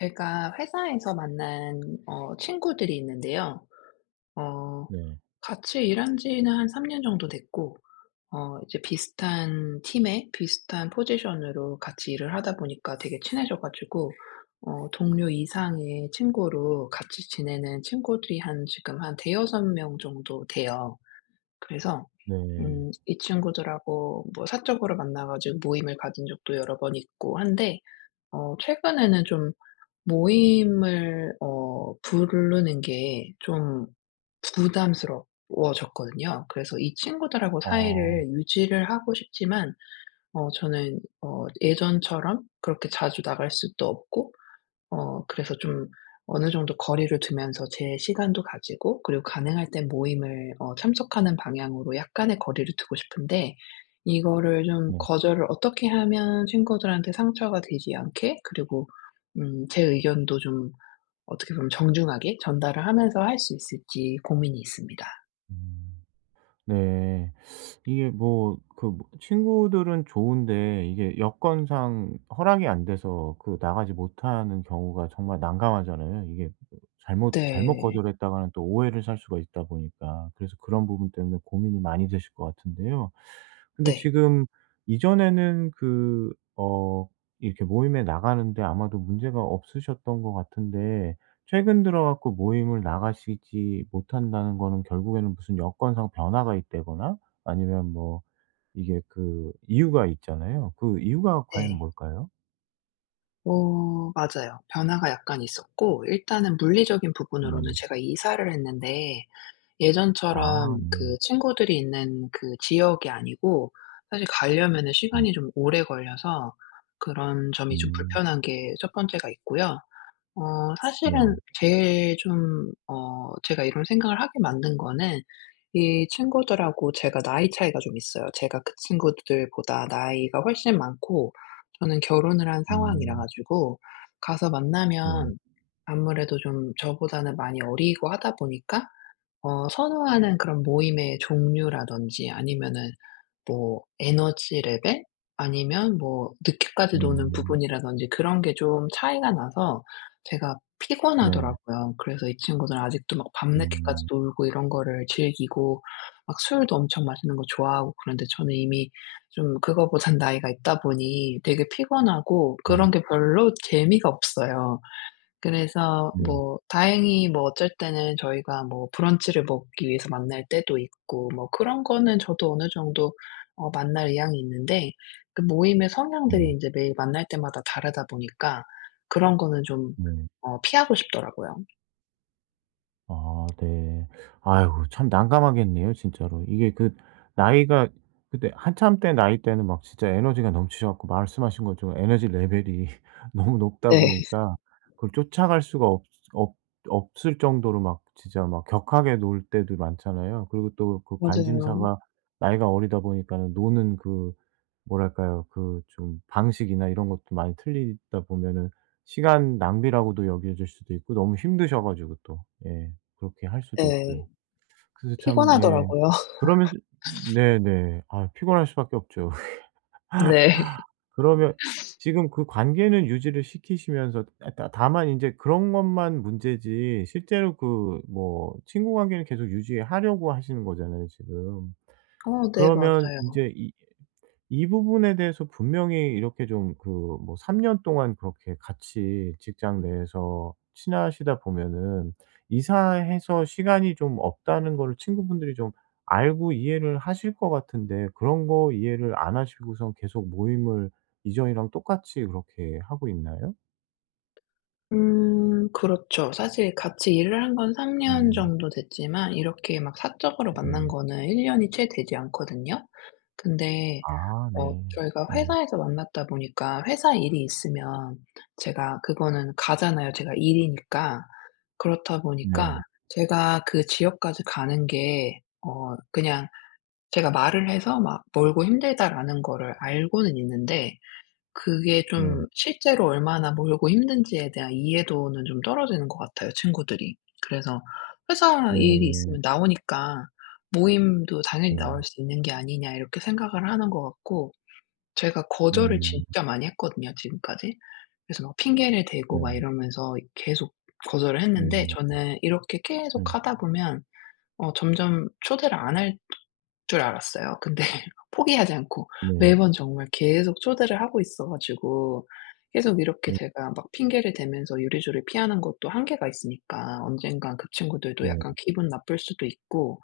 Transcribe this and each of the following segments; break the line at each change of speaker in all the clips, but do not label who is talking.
제가 회사에서 만난 친구들이 있는데요. 어,
네.
같이 일한 지는 한 3년 정도 됐고, 이제 비슷한 팀에 비슷한 포지션으로 같이 일을 하다 보니까 되게 친해져가지고, 동료 이상의 친구로 같이 지내는 친구들이 한 지금 한 대여섯 명 정도 돼요. 그래서,
네.
이 친구들하고 뭐 사적으로 만나가지고 모임을 가진 적도 여러 번 있고 한데, 최근에는 좀 모임을 부르는 게 좀 부담스러워졌거든요. 그래서 이 친구들하고
아.
사이를 유지를 하고 싶지만 저는 예전처럼 그렇게 자주 나갈 수도 없고, 그래서 좀 어느 정도 거리를 두면서 제 시간도 가지고, 그리고 가능할 때 모임을 참석하는 방향으로 약간의 거리를 두고 싶은데, 이거를 좀
네.
거절을 어떻게 하면 친구들한테 상처가 되지 않게, 그리고 제 의견도 좀 어떻게 보면 정중하게 전달을 하면서 할 수 있을지 고민이 있습니다.
음. 네. 이게 뭐 그 뭐 친구들은 좋은데 이게 여건상 허락이 안 돼서 그 나가지 못하는 경우가 정말 난감하잖아요. 이게 잘못
네.
거절했다가는 또 오해를 살 수가 있다 보니까. 그래서 그런 부분 때문에 고민이 많이 되실 것 같은데요. 근데
네.
지금 이전에는 그 어 이렇게 모임에 나가는데 아마도 문제가 없으셨던 것 같은데 최근 들어 갖고 모임을 나가시지 못한다는 거는 결국에는 무슨 여건상 변화가 있다거나 아니면 뭐 이게 그 이유가 있잖아요. 그 이유가 과연
네.
뭘까요?
맞아요. 변화가 약간 있었고, 일단은 물리적인 부분으로는
네.
제가 이사를 했는데
아
예전처럼
네.
그 친구들이 있는 그 지역이 아니고, 사실 가려면은
음.
시간이 좀 오래 걸려서 그런 점이 좀
음.
불편한 게 첫 번째가 있고요.
네.
사실은 제일 좀 제가 이런 생각을 하게 만든 거는 이 친구들하고 제가 나이 차이가 좀 있어요. 제가 그 친구들보다 나이가 훨씬 많고 저는 결혼을 한 상황이라
음.
가지고 가서
네.
만나면 아무래도 좀 저보다는 많이 어리고 하다 보니까 선호하는 그런 모임의 종류라든지, 아니면은 뭐 에너지 레벨, 아니면 뭐 늦게까지 노는
음.
부분이라든지 그런 게 좀 차이가 나서 제가
네.
피곤하더라고요. 그래서 이 친구들은 아직도 막 밤늦게까지
음.
놀고 이런 거를 즐기고 막 술도 엄청 마시는 거 좋아하고, 그런데 저는 이미 좀 그거보단 나이가 있다 보니 되게 피곤하고
네.
그런 게 별로 재미가 없어요. 그래서
네.
뭐 다행히 뭐 어쩔 때는 저희가 뭐 브런치를 먹기 위해서 만날 때도 있고 뭐 그런 거는 저도 어느 정도 만날 의향이 있는데, 그 모임의 성향들이
네.
인제 매일 만날 때마다 다르다 보니까 그런 거는 좀
네.
피하고 싶더라고요.
아 네. 아이고 참 난감하겠네요 진짜로. 이게 그 나이가 그때 한참 때 나이 때는 막 진짜 에너지가 넘치셔 갖고 말씀하신 것처럼 에너지 레벨이 너무 높다
네.
보니까 그걸 쫓아갈 수가 없 없 없을 정도로 막 진짜 막 격하게 놀 때도 많잖아요. 그리고 또 그
맞아요.
관심사가 나이가 어리다 보니까는 노는 그 뭐랄까요? 그 좀 방식이나 이런 것도 많이 틀리다 보면은 시간 낭비라고도 여겨질 수도 있고 너무 힘드셔 가지고 또. 예. 그렇게 할 수도 있고요.
네.
그래서 참 예
피곤하더라고요.
그러면서 네네. 아 피곤할 수밖에 없죠.
네.
그러면 지금 그 관계는 유지를 시키시면서 아 다 다만 인제 그런 것만 문제지 실제로 그 뭐 친구 관계는 계속 유지하려고 하시는 거잖아요 지금.
네,
그러면
맞아요.
인제 이 부분에 대해서 분명히 이렇게 좀 그 뭐 3년 동안 그렇게 같이 직장 내에서 친하시다 보면은 이사해서 시간이 좀 없다는 거를 친구분들이 좀 알고 이해를 하실 것 같은데 그런 거 이해를 안 하시고선 계속 모임을 이전이랑 똑같이 그렇게 하고 있나요?
그렇죠. 사실 같이 일을 한 건 3년
음
정도 됐지만 이렇게 막 사적으로 만난
네.
거는 1 년이 채 되지 않거든요. 근데
아 네.
저희가
네.
회사에서 만났다 보니까 회사 일이 있으면 제가 그거는 가잖아요, 제가 일이니까. 그렇다 보니까
네.
제가 그 지역까지 가는 게 그냥 제가 말을 해서 막 "멀고 힘들다."라는 거를 알고는 있는데, 그게
네.
좀 실제로 얼마나 멀고 힘든지에 대한 이해도는 좀 떨어지는 것 같아요, 친구들이. 그래서 회사 일이
네.
있으면 나오니까 '모임도 당연히 나올
네.
수 있는 게 아니냐.' 이렇게 생각을 하는 것 같고, 제가 거절을
음
진짜 많이 했거든요, 지금까지. 그래서 막 핑계를 대고 막
네.
이러면서 계속 거절을 했는데,
음
저는 이렇게
네.
계속 하다 보면 점점 초대를 안할 줄 알았어요. 근데 포기하지 않고
네.
매번 정말 계속 초대를 하고 있어 가지고, 계속 이렇게
네.
제가 막 핑계를 대면서 요리조리 피하는 것도 한계가 있으니까 언젠간 그 친구들도
네.
약간 기분 나쁠 수도 있고.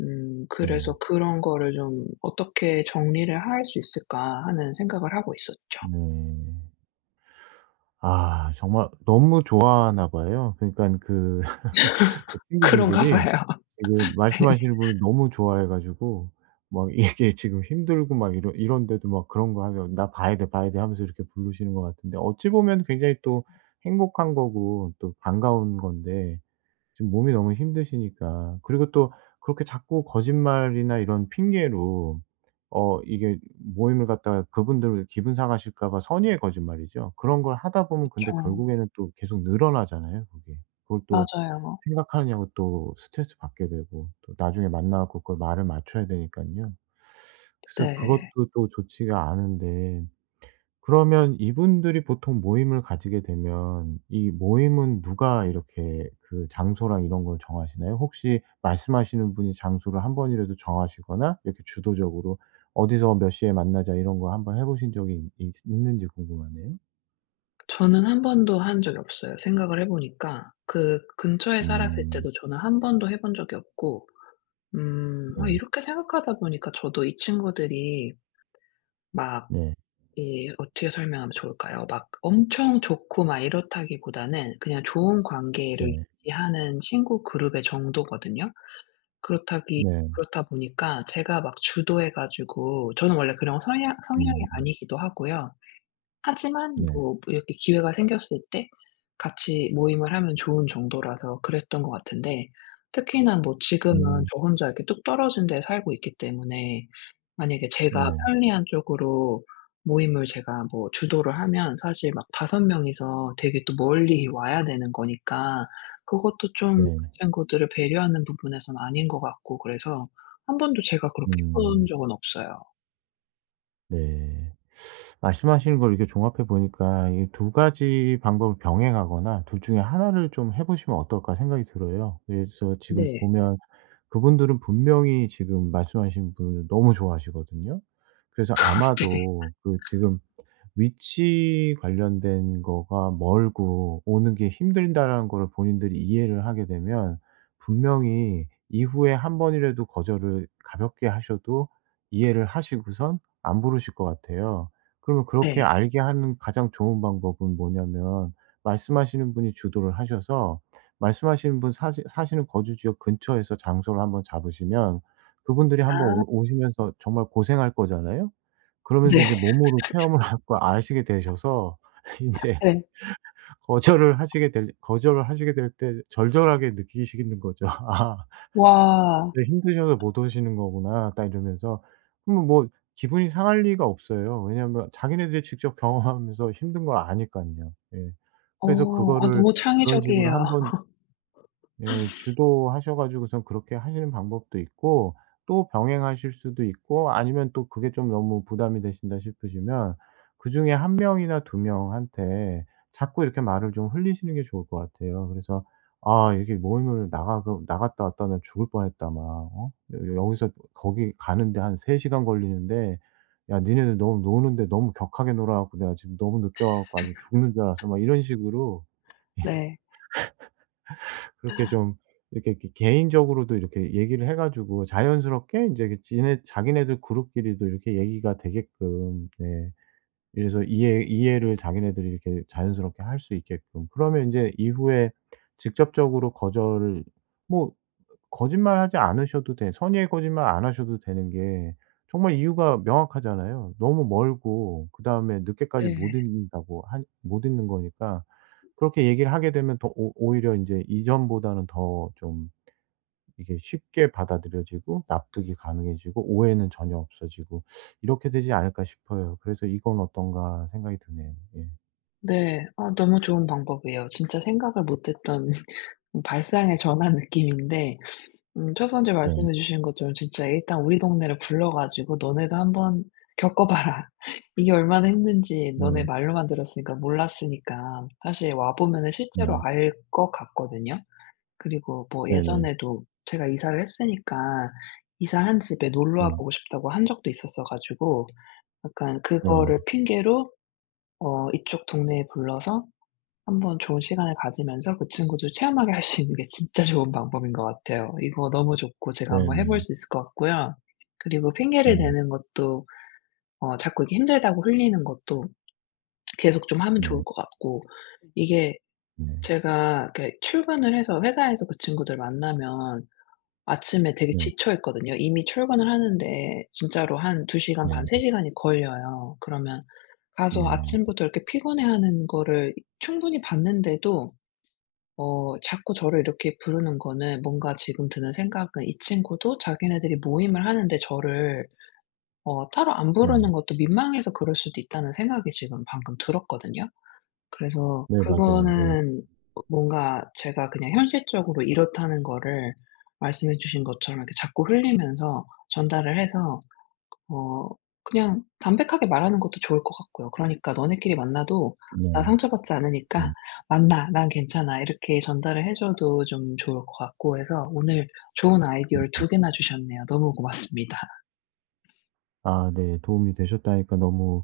네.
그래서 그런 거를 좀 '어떻게 정리를 할 수 있을까.' 하는 생각을 하고 있었죠.
네. 아 정말 너무 좋아하나 봐요. 그러니깐 그 그
그런가
친구분들이
봐요.
지금 말씀하시는 분을 너무 좋아해 가지고 막 이게 지금 힘들고 막 이런데도 막 그런 거 하면 "나 봐야 돼, 봐야 돼." 하면서 이렇게 부르시는 것 같은데 어찌 보면 굉장히 또 행복한 거고 또 반가운 건데 지금 몸이 너무 힘드시니까. 그리고 또 그렇게 자꾸 거짓말이나 이런 핑계로 이게 모임을 갖다가 그분들 기분 상하실까 봐 선의의 거짓말이죠. 그런 걸 하다 보면 근데
그쵸.
결국에는 또 계속 늘어나잖아요, 그게. 그걸 또
맞아요.
생각하느냐고 또 스트레스 받게 되고 또 나중에 만나 갖고 그걸 말을 맞춰야 되니깐요. 그래서
네.
그것도 또 좋지가 않은데 그러면 이분들이 보통 모임을 가지게 되면 이 모임은 누가 이렇게 그 장소랑 이런 걸 정하시나요? 혹시 말씀하시는 분이 장소를 한 번이라도 정하시거나 이렇게 주도적으로 "어디서 몇 시에 만나자." 이런 거 한번 해 보신 적이 있 있는지 궁금하네요.
저는 한 번도 한 적이 없어요. 생각을 해 보니까 그 근처에 살았을
음.
때도 저는 한 번도 해본 적이 없고, 음 아,
네.
이렇게 생각하다 보니까 저도 이 친구들이 막
네.
이 어떻게 설명하면 좋을까요? 막 엄청 좋고 막 이렇다기보다는 그냥 좋은 관계를
네.
유지하는 친구 그룹의 정도거든요. 그렇다기
네.
그렇다 보니까 제가 막 주도해 가지고, 저는 원래 그런 성향 성향이
음.
아니기도 하고요. 하지만
네.
뭐 이렇게 기회가 생겼을 때 같이 모임을 하면 좋은 정도라서 그랬던 것 같은데, 특히나 뭐 지금은
음.
저 혼자 이렇게 뚝 떨어진 데 살고 있기 때문에 만약에 제가
네.
편리한 쪽으로 모임을 제가 뭐 주도를 하면 사실 막섯 명이서 되게 또 멀리 와야 되는 거니까, 그것도 좀 그
네.
친구들을 배려하는 부분에선 아닌 것 같고. 그래서 한 번도 제가 그렇게 해본
음.
적은 없어요.
네. 말씀하시는 걸 이렇게 종합해 보니까 이 두 가지 방법을 병행하거나 둘 중에 하나를 좀 해 보시면 어떨까 생각이 들어요. 그래서 지금
네.
보면 그분들은 분명히 지금 말씀하신 분을 너무 좋아하시거든요. 그래서
네.
아마도 그 지금 위치 관련된 거가 멀고 오는 게 힘들다라는 거를 본인들이 이해를 하게 되면 분명히 이후에 한 번이라도 거절을 가볍게 하셔도 이해를 하시고선 안 부르실 것 같아요. 그러면 그렇게
네.
알게 하는 가장 좋은 방법은 뭐냐면 말씀하시는 분이 주도를 하셔서 말씀하시는 분 사시는 거주 지역 근처에서 장소를 한번 잡으시면 그분들이 한번
아,
오 오시면서 정말 고생할 거잖아요. 그러면서 이
네.
제 몸으로 체험을 하고 아시게 되셔서 이제
네.
거절을 하시게 될 때 절절하게 느끼시는 거죠. '아
와.
네, 힘드셔서 못 오시는 거구나.' 딱 이러면서. 그러면 뭐 기분이 상할 리가 없어요. 왜냐하면 자기네들이 직접 경험하면서 힘든 걸 아니깐요. 예. 그래서
아,
그거를
너무
그런 식으로
창의적이에요.
한번 예. 주도하셔 가지고선 그렇게 하시는 방법도 있고 또 병행하실 수도 있고 아니면 또 그게 좀 너무 부담이 되신다 싶으시면 그중에 한 명이나 두 명한테 자꾸 이렇게 말을 좀 흘리시는 게 좋을 것 같아요. 그래서 "아 이렇게 모임을 나가 나갔다 왔다 나 죽을 뻔했다." 막 어? "여 여기서 거기 가는데 한 3 시간 걸리는데 야 니네들 너무 노는데 너무 격하게 놀아 갖고 내가 지금 너무 늦게 와 갖고 아주 죽는 줄 알았어." 막 이런 식으로
네.
그렇게 좀 이렇게 개인적으로도 이렇게 얘기를 해 가지고 자연스럽게 인제 그 지네 자기네들 그룹끼리도 이렇게 얘기가 되게끔 네 이래서 이해를 자기네들이 이렇게 자연스럽게 할 수 있게끔. 그러면 인제 이후에 직접적으로 거절을 뭐 거짓말하지 않으셔도 돼 선의의 거짓말 안 하셔도 되는 게 정말 이유가 명확하잖아요. 너무 멀고 그다음에 늦게까지 못
네.
있는다고 한 못 있는 거니까 그렇게 얘기를 하게 되면 더 오 오히려 인제 이전보다는 더좀 이게 쉽게 받아들여지고 납득이 가능해지고 오해는 전혀 없어지고 이렇게 되지 않을까 싶어요. 그래서 '이건 어떤가.' 생각이 드네요. 예.
네. 아, 너무 좋은 방법이에요. 진짜 생각을 못 했던 발상의 전환 느낌인데, 첫번째
네.
말씀해 주신 것처럼 진짜 일단 우리 동네를 불러 가지고 "너네도 한번 겪어 봐라." 이게 얼마나 힘든지 너네
네.
말로만 들었으니까 몰랐으니까, 사실 와 보면은 실제로
네.
알 것 같거든요. 그리고 뭐
네네.
예전에도 제가 이사를 했으니까 이사한 집에 놀러
네.
와 보고 싶다고 한 적도 있었어 가지고, 약간
네.
그거를 핑계로 이쪽 동네에 불러서 한번 좋은 시간을 가지면서 그 친구도 체험하게 할 수 있는 게 진짜 좋은 방법인 것 같아요. 이거 너무 좋고 제가 한번 해볼
네네.
수 있을 것 같고요. 그리고 핑계를
네.
대는 것도 자꾸 이게 힘들다고 흘리는 것도 계속 좀 하면
네.
좋을 것 같고. 네. 이게
네.
제가 이렇게 출근을 해서 회사에서 그 친구들 만나면 아침에 되게
네.
지쳐 있거든요. 이미 출근을 하는데 진짜로 한 2시간
네.
반, 3
네.
시간이 걸려요. 그러면 가서
네. 네
아침부터 이렇게 피곤해하는 거를 충분히 봤는데도 자꾸 저를 이렇게 부르는 거는, 뭔가 지금 드는 생각은, 이 친구도 자기네들이 모임을 하는데 저를 따로 안
네.
부르는 것도 민망해서 그럴 수도 있다는 생각이 지금 방금 들었거든요. 그래서
네, 맞아요. 예.
그거는 뭔가 제가 그냥 현실적으로 이렇다는 거를 말씀해 주신 것처럼 이렇게 자꾸 흘리면서 전달을 해서 어 그냥 담백하게 말하는 것도 좋을 것 같고요. 그러니까 "너네끼리 만나도 나
네네.
상처받지
네.
않으니까 만나. 난 괜찮아." 이렇게 전달을 해 줘도 좀 좋을 것 같고 해서, 오늘 좋은 아이디어를
음.
두 개나 주셨네요. 너무 고맙습니다.
아 네. 도움이 되셨다니까 너무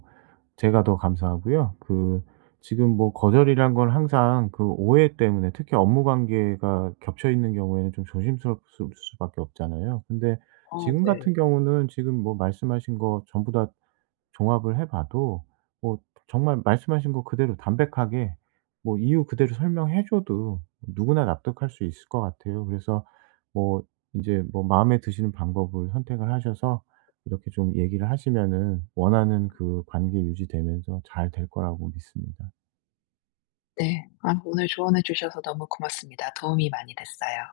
제가 더 감사하고요. 그 지금 뭐 거절이란 건 항상 그 오해 때문에 특히 업무 관계가 겹쳐 있는 경우에는 좀 조심스러울 수밖에 없잖아요. 근데 지금
네.
같은 경우는 지금 뭐 말씀하신 거 전부 다 종합을 해 봐도 뭐 정말 말씀하신 거 그대로 담백하게 뭐 이유 그대로 설명해 줘도 누구나 납득할 수 있을 것 같아요. 그래서 뭐 이제 뭐 마음에 드시는 방법을 선택을 하셔서 이렇게 좀 얘기를 하시면은 원하는 그 관계 유지되면서 잘 될 거라고 믿습니다.
네. 아, 오늘 조언해 주셔서 너무 고맙습니다. 도움이 많이 됐어요.